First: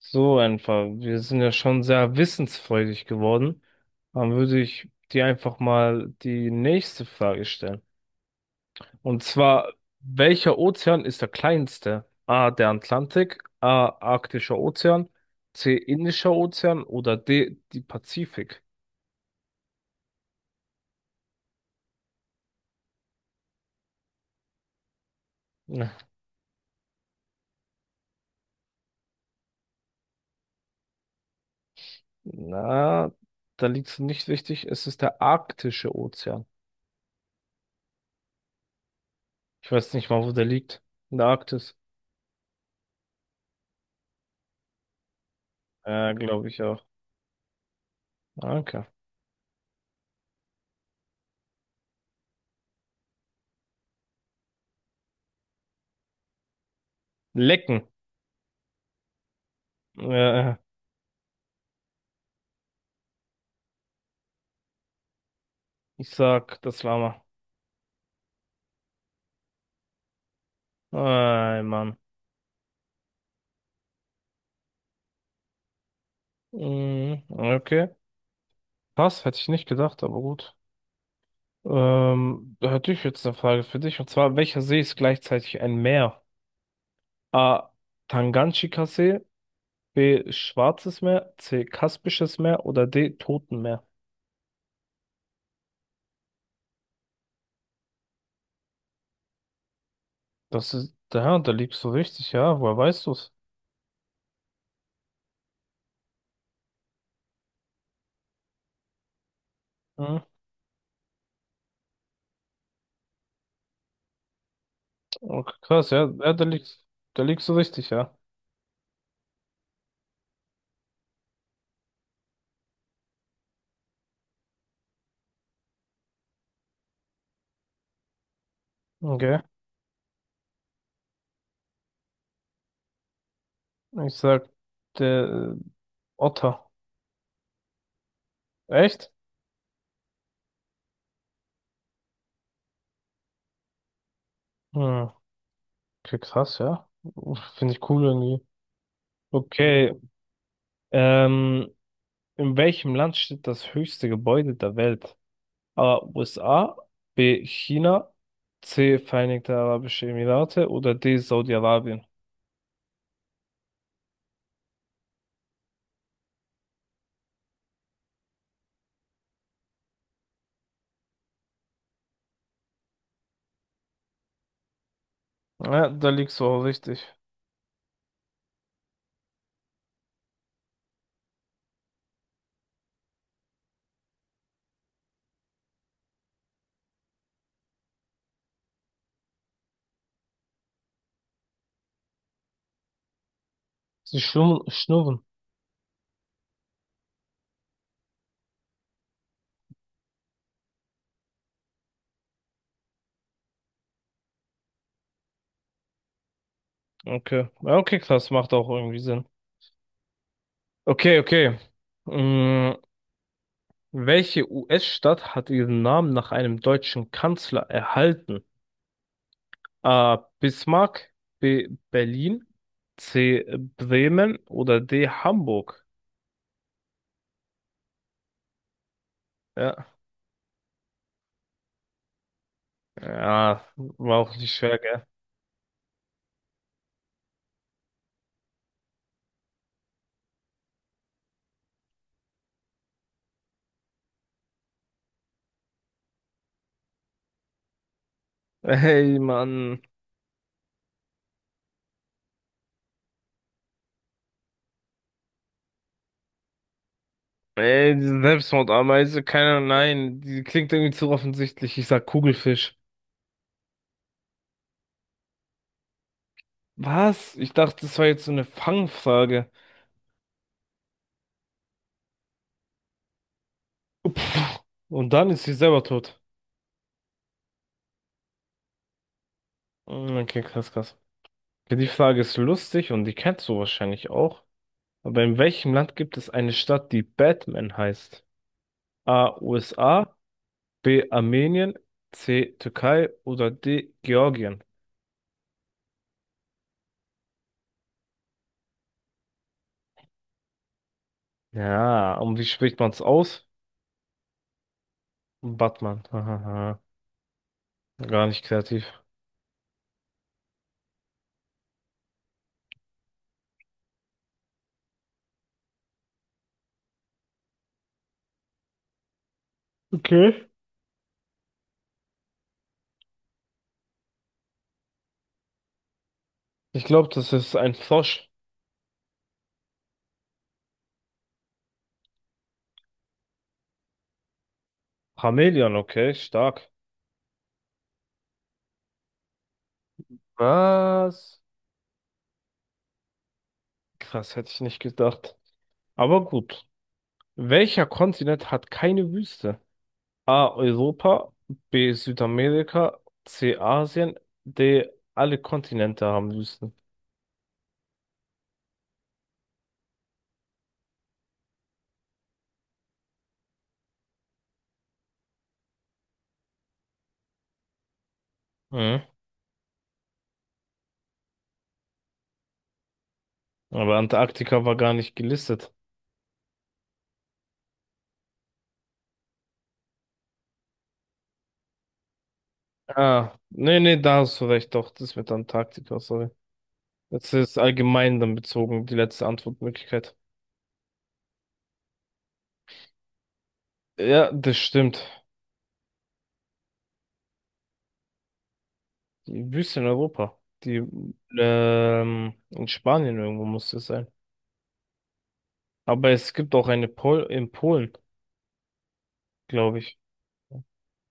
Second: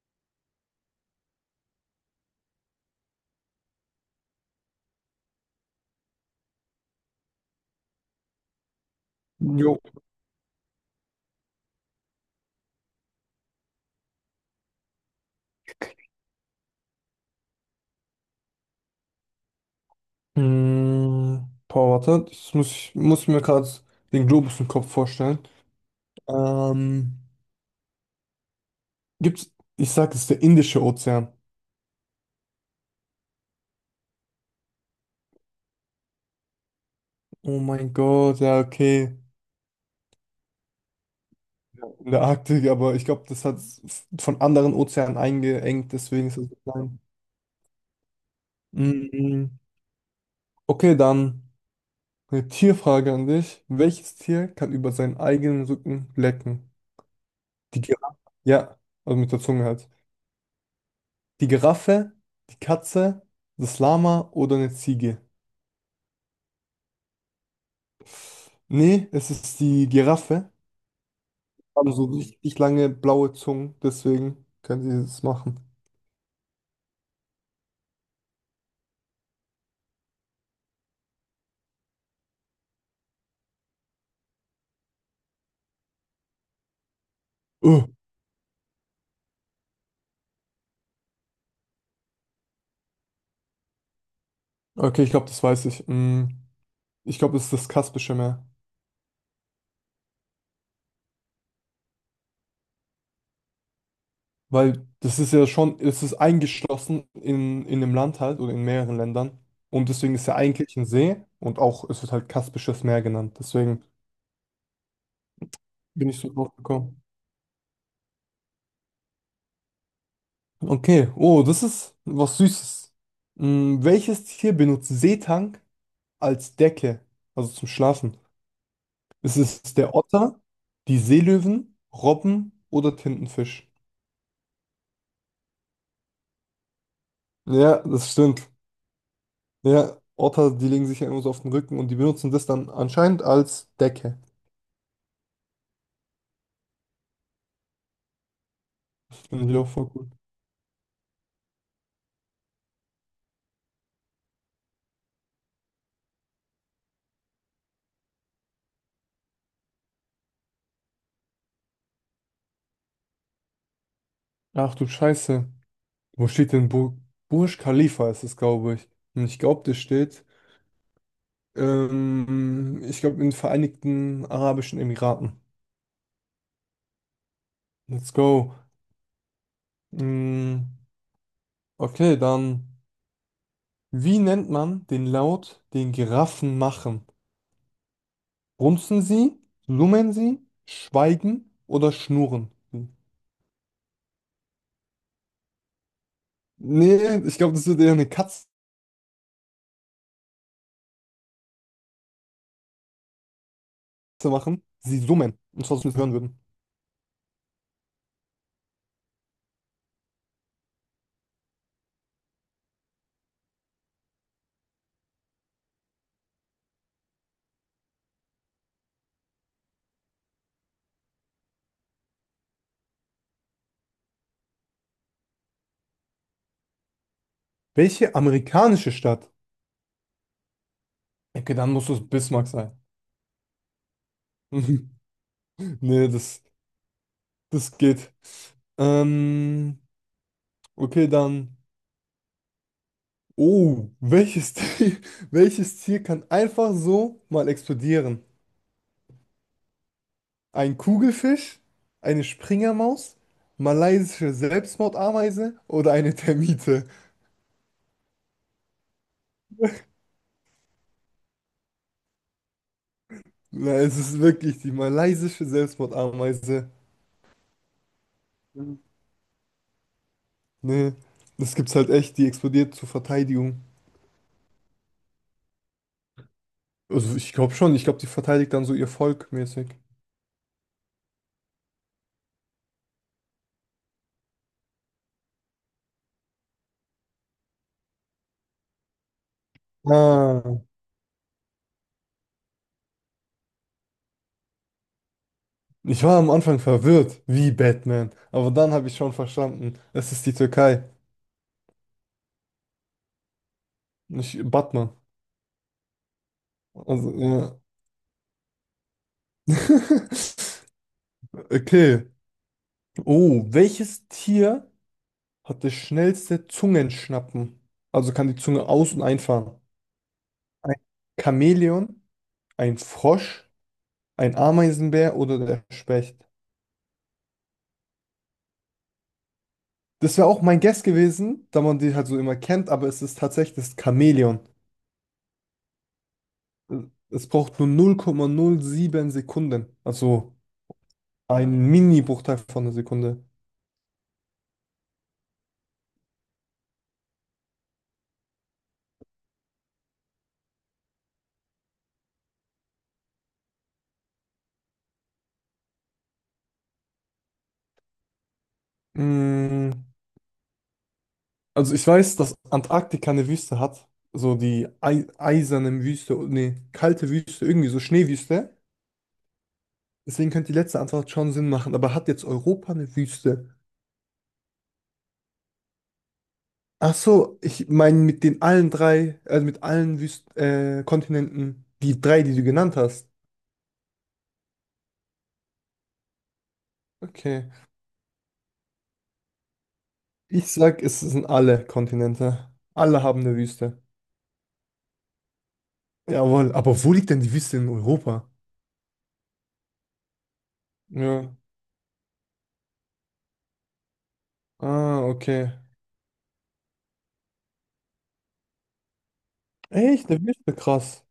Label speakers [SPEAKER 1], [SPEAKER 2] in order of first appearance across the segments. [SPEAKER 1] So einfach. Wir sind ja schon sehr wissensfreudig geworden. Dann würde ich dir einfach mal die nächste Frage stellen. Und zwar,
[SPEAKER 2] Jo.
[SPEAKER 1] welcher Ozean ist der kleinste? A, der Atlantik, A, Arktischer Ozean, C, Indischer Ozean oder D, die Pazifik?
[SPEAKER 2] Boah, warte, das muss mir gerade den Globus im Kopf vorstellen.
[SPEAKER 1] Na,
[SPEAKER 2] Ähm, gibt's, Ich sag, es ist der Indische Ozean.
[SPEAKER 1] na, da liegst du nicht richtig. Es ist der Arktische Ozean.
[SPEAKER 2] Oh mein Gott, ja, okay.
[SPEAKER 1] Ich weiß nicht mal, wo der liegt. In der Arktis.
[SPEAKER 2] Ja. In der Arktik, aber ich glaube, das hat von anderen Ozeanen eingeengt, deswegen ist
[SPEAKER 1] Glaube
[SPEAKER 2] es so
[SPEAKER 1] ich auch.
[SPEAKER 2] klein.
[SPEAKER 1] Danke.
[SPEAKER 2] Mhm. Okay, dann eine Tierfrage an dich. Welches Tier kann über seinen eigenen Rücken lecken? Die
[SPEAKER 1] Lecken.
[SPEAKER 2] Giraffe. Ja, also mit der Zunge halt.
[SPEAKER 1] Äh,
[SPEAKER 2] Die Giraffe, die Katze, das Lama oder eine Ziege?
[SPEAKER 1] Ich sag, das Lama.
[SPEAKER 2] Nee, es ist die Giraffe.
[SPEAKER 1] Ey,
[SPEAKER 2] Haben
[SPEAKER 1] Mann.
[SPEAKER 2] so richtig lange blaue Zungen, deswegen können sie das machen.
[SPEAKER 1] Mhm, okay. Krass, hätte ich nicht gedacht, aber gut. Da hätte ich jetzt eine Frage für dich. Und zwar, welcher See ist gleichzeitig ein Meer? A.
[SPEAKER 2] Uh,
[SPEAKER 1] Tanganjika-See, B. Schwarzes Meer, C. Kaspisches Meer oder D. Totenmeer?
[SPEAKER 2] okay, ich glaube, das weiß ich. Ich glaube, es ist das Kaspische Meer.
[SPEAKER 1] Das ist, ja, da liegst du richtig, ja. Woher weißt du's?
[SPEAKER 2] Weil das ist ja schon, es ist eingeschlossen in dem Land halt oder in mehreren Ländern. Und deswegen
[SPEAKER 1] Mhm.
[SPEAKER 2] ist ja eigentlich ein See und auch, es wird halt Kaspisches Meer genannt. Deswegen
[SPEAKER 1] Okay, krass, ja,
[SPEAKER 2] bin ich so
[SPEAKER 1] ja,
[SPEAKER 2] drauf gekommen.
[SPEAKER 1] da liegst du richtig, ja.
[SPEAKER 2] Okay, oh, das ist was Süßes. Welches Tier benutzt Seetang als Decke, also zum Schlafen? Ist
[SPEAKER 1] Okay.
[SPEAKER 2] es der Otter, die Seelöwen, Robben oder Tintenfisch?
[SPEAKER 1] Ich sag, der Otter.
[SPEAKER 2] Ja, das stimmt.
[SPEAKER 1] Echt?
[SPEAKER 2] Ja, Otter, die legen sich ja immer so auf den Rücken und die benutzen das dann anscheinend als Decke.
[SPEAKER 1] Hm. Okay, krass, ja. Finde ich cool irgendwie.
[SPEAKER 2] Finde ich auch voll
[SPEAKER 1] Okay,
[SPEAKER 2] gut.
[SPEAKER 1] ähm, in welchem Land steht das höchste Gebäude der Welt? A. USA, B. China, C. Vereinigte Arabische Emirate oder D. Saudi-Arabien?
[SPEAKER 2] Ach du Scheiße. Wo steht denn Burj Khalifa ist es, glaube ich. Und ich glaube, das steht, ich glaube, in den Vereinigten Arabischen Emiraten.
[SPEAKER 1] Ja, da liegst du auch richtig.
[SPEAKER 2] Let's go. Mm, Okay, dann, wie nennt man den Laut, den Giraffen machen? Grunzen sie, summen sie, schweigen oder schnurren sie?
[SPEAKER 1] Sie schnurren. Schnurren.
[SPEAKER 2] Nee, ich glaube, das würde eher eine Katze machen. Sie summen, und zwar, dass wir es hören würden.
[SPEAKER 1] Okay. Ja, okay, krass, macht auch irgendwie Sinn. Okay, okay. Mm, welche US-Stadt hat ihren Namen nach einem deutschen Kanzler erhalten? A. Bismarck, B. Berlin, C. Bremen oder D. Hamburg.
[SPEAKER 2] Welche amerikanische Stadt?
[SPEAKER 1] Ja,
[SPEAKER 2] Okay, dann muss es Bismarck sein.
[SPEAKER 1] ja, war auch nicht schwer, gell?
[SPEAKER 2] Nee, das geht. Ähm, okay, dann. Oh, welches Tier, welches Tier kann einfach so mal explodieren?
[SPEAKER 1] Ey, Mann.
[SPEAKER 2] Ein Kugelfisch, eine Springermaus, malaysische Selbstmordameise oder eine Termite?
[SPEAKER 1] Ey, diese Selbstmordameise, keiner, nein, die klingt irgendwie zu offensichtlich. Ich sag Kugelfisch.
[SPEAKER 2] Na, es ist wirklich die malaysische Selbstmordameise.
[SPEAKER 1] Was? Ich dachte, das war jetzt so eine Fangfrage.
[SPEAKER 2] Ne, das gibt's halt echt, die explodiert zur Verteidigung.
[SPEAKER 1] Und dann ist sie selber tot.
[SPEAKER 2] Also ich glaube, die verteidigt dann so ihr Volk mäßig.
[SPEAKER 1] Mm, okay, krass, krass. Okay, die Frage ist lustig und die kennst du wahrscheinlich auch. Aber in welchem Land gibt es eine Stadt, die Batman heißt? A. USA,
[SPEAKER 2] Ah.
[SPEAKER 1] B. Armenien, C. Türkei oder D. Georgien.
[SPEAKER 2] Ich war am Anfang verwirrt, wie Batman. Aber dann habe ich schon verstanden, es ist die Türkei,
[SPEAKER 1] Ja, und wie spricht man es aus?
[SPEAKER 2] nicht Batman.
[SPEAKER 1] Batman. Hahaha.
[SPEAKER 2] Also, ja.
[SPEAKER 1] Gar nicht kreativ.
[SPEAKER 2] Okay. Oh, welches Tier hat das schnellste Zungenschnappen. Also kann die Zunge aus- und einfahren.
[SPEAKER 1] Okay.
[SPEAKER 2] Ein Chamäleon, ein Frosch, ein Ameisenbär oder der Specht.
[SPEAKER 1] Ich glaube, das ist ein Frosch.
[SPEAKER 2] Das wäre auch mein Guess gewesen, da man die halt so immer kennt, aber es ist tatsächlich das Chamäleon.
[SPEAKER 1] Chamäleon, okay, stark.
[SPEAKER 2] Es braucht nur 0,07 Sekunden. Also
[SPEAKER 1] Was?
[SPEAKER 2] ein Mini-Bruchteil von einer Sekunde.
[SPEAKER 1] Krass, hätte ich nicht gedacht. Aber gut. Welcher Kontinent hat keine Wüste? A. Europa, B. Südamerika, C. Asien, D. Alle Kontinente haben Wüsten.
[SPEAKER 2] Mm, Also ich weiß, dass Antarktika eine Wüste hat. So die ei eiserne Wüste, nee, kalte Wüste, irgendwie so Schneewüste.
[SPEAKER 1] Mhm.
[SPEAKER 2] Deswegen könnte die letzte Antwort schon Sinn machen, aber hat jetzt Europa eine Wüste?
[SPEAKER 1] Aber Antarktika war gar nicht gelistet.
[SPEAKER 2] Ach so, ich meine mit den allen drei, also mit allen Wüsten, Kontinenten, die drei, die du genannt hast.
[SPEAKER 1] Ah, nee, da hast du recht, doch, das mit Antarktika, sorry. Jetzt
[SPEAKER 2] Okay.
[SPEAKER 1] ist allgemein dann bezogen, die letzte Antwortmöglichkeit.
[SPEAKER 2] Ich sag, es sind alle Kontinente. Alle haben eine Wüste.
[SPEAKER 1] Ja, das stimmt.
[SPEAKER 2] Jawohl, aber wo liegt denn die Wüste in Europa?
[SPEAKER 1] Die Wüste in Europa, die
[SPEAKER 2] Ja.
[SPEAKER 1] in Spanien irgendwo muss das sein.
[SPEAKER 2] Ah, okay.
[SPEAKER 1] Aber es gibt auch eine Pol in Polen, glaube ich.
[SPEAKER 2] Echt, eine Wüste, krass.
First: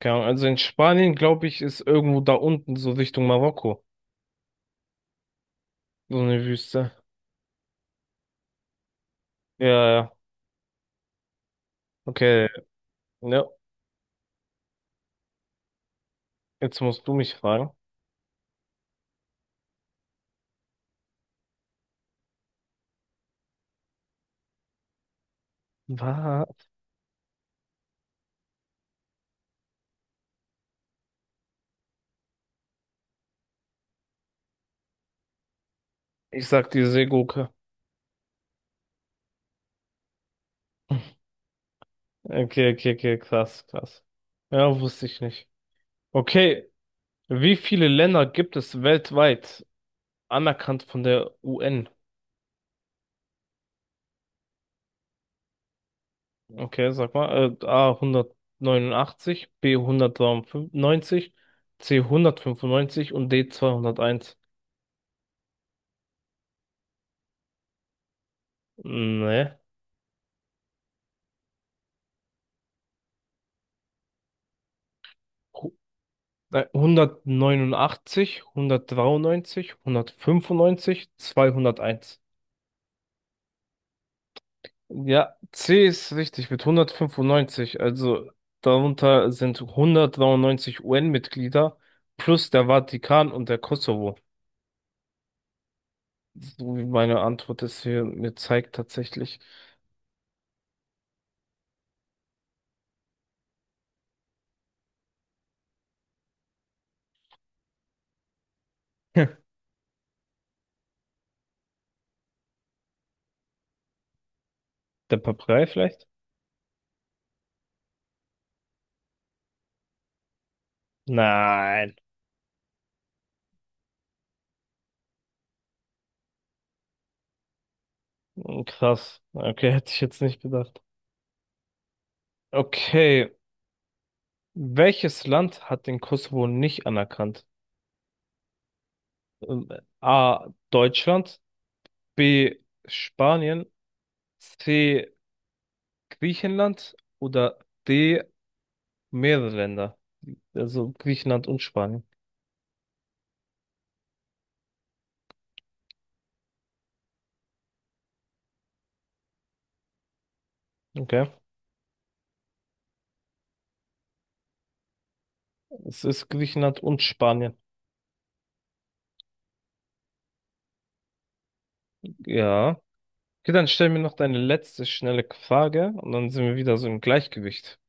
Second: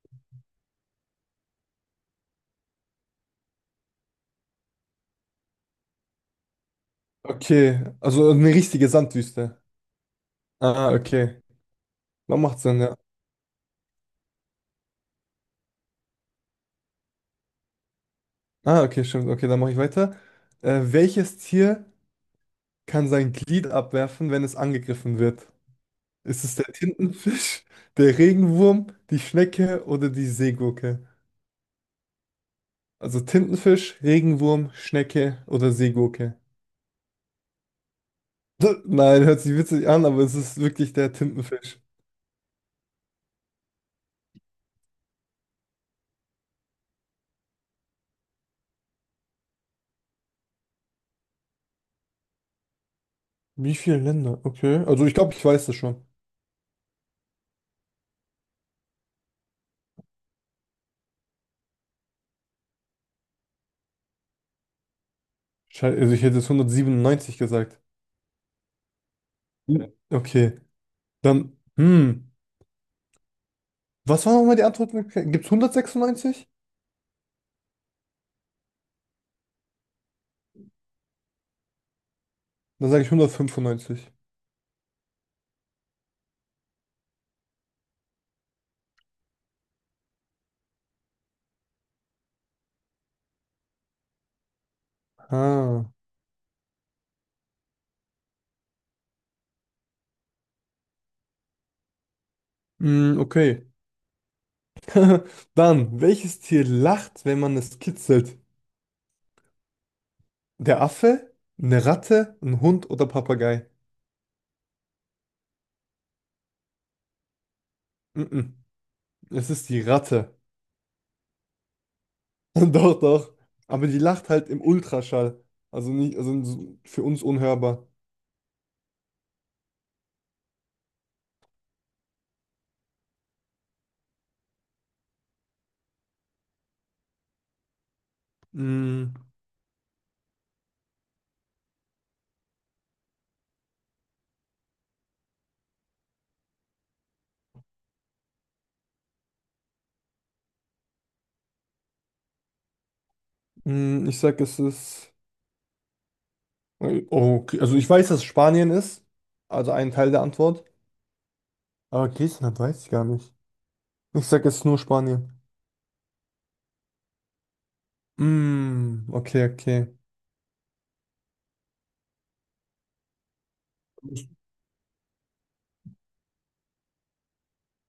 [SPEAKER 1] Keine Ahnung, also in Spanien, glaube ich, ist irgendwo da unten, so Richtung Marokko, so eine Wüste.
[SPEAKER 2] Okay, also eine richtige Sandwüste.
[SPEAKER 1] Ja, ja,
[SPEAKER 2] Ah, okay. Dann
[SPEAKER 1] okay,
[SPEAKER 2] macht Sinn, ja.
[SPEAKER 1] ja, Jetzt musst du mich fragen.
[SPEAKER 2] Ah, okay, stimmt. Okay, dann mache ich weiter. Welches Tier kann sein Glied abwerfen, wenn es angegriffen wird? Ist es
[SPEAKER 1] Was?
[SPEAKER 2] der Tintenfisch, der Regenwurm, die Schnecke oder die Seegurke? Also Tintenfisch, Regenwurm, Schnecke oder Seegurke?
[SPEAKER 1] Ich sag die Seegurke.
[SPEAKER 2] Nein, hört sich witzig an, aber es ist wirklich der Tintenfisch.
[SPEAKER 1] Okay, okay, okay, krass, krass. Ja, wusste ich nicht. Okay, wie viele Länder gibt es weltweit anerkannt von der UN?
[SPEAKER 2] Wie viele Länder? Okay. Also ich glaube, ich weiß das schon.
[SPEAKER 1] Okay, sag mal, A 189, B 193, C 195 und D 201.
[SPEAKER 2] Also ich hätte jetzt 197 gesagt.
[SPEAKER 1] Nee.
[SPEAKER 2] Ja. Okay. Dann, hm. Was war nochmal die Antwort? Gibt es
[SPEAKER 1] Hu-
[SPEAKER 2] 196?
[SPEAKER 1] 189, 193, 195, 201.
[SPEAKER 2] Dann sage ich 195.
[SPEAKER 1] Ja, C ist richtig mit 195. Also darunter sind 193 UN-Mitglieder plus der Vatikan und der Kosovo.
[SPEAKER 2] Ah.
[SPEAKER 1] So wie meine Antwort es hier mir zeigt tatsächlich.
[SPEAKER 2] Hm, okay. Dann, welches Tier lacht, wenn man es kitzelt?
[SPEAKER 1] Hm.
[SPEAKER 2] Der Affe, eine Ratte, ein Hund oder Papagei?
[SPEAKER 1] Der Papagei vielleicht?
[SPEAKER 2] Mm-mm. Es ist die Ratte.
[SPEAKER 1] Nein.
[SPEAKER 2] Doch, doch. Aber die lacht halt im Ultraschall. Also nicht, also so- für uns unhörbar.
[SPEAKER 1] Krass. Okay, hätte ich jetzt nicht gedacht. Okay. Welches Land hat den Kosovo nicht anerkannt?
[SPEAKER 2] Mm,
[SPEAKER 1] Ähm, A. Deutschland, B. Spanien, C. Griechenland oder D. Mehrere Länder. Also Griechenland und Spanien.
[SPEAKER 2] Ich sag, es ist. Okay. Also ich weiß, dass es Spanien ist. Also ein Teil der Antwort.
[SPEAKER 1] Okay.
[SPEAKER 2] Aber Griechenland weiß ich gar nicht. Ich sag, es ist nur Spanien.
[SPEAKER 1] Es ist Griechenland und Spanien.
[SPEAKER 2] Mm, okay, okay.
[SPEAKER 1] Ja. Okay, dann stell mir noch deine letzte schnelle Frage und dann sind wir wieder so im Gleichgewicht.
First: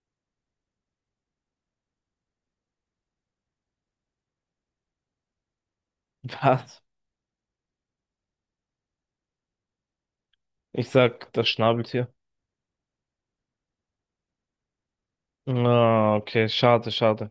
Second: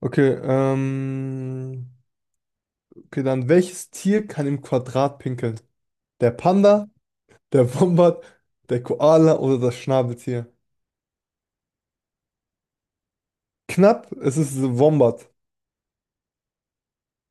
[SPEAKER 2] Okay, ähm. Okay, dann welches Tier kann im Quadrat pinkeln? Der
[SPEAKER 1] Was?
[SPEAKER 2] Panda, der Wombat, der Koala oder das Schnabeltier?
[SPEAKER 1] Ich sag das Schnabeltier.
[SPEAKER 2] Knapp, es ist Wombat.
[SPEAKER 1] Ah, okay, schade, schade.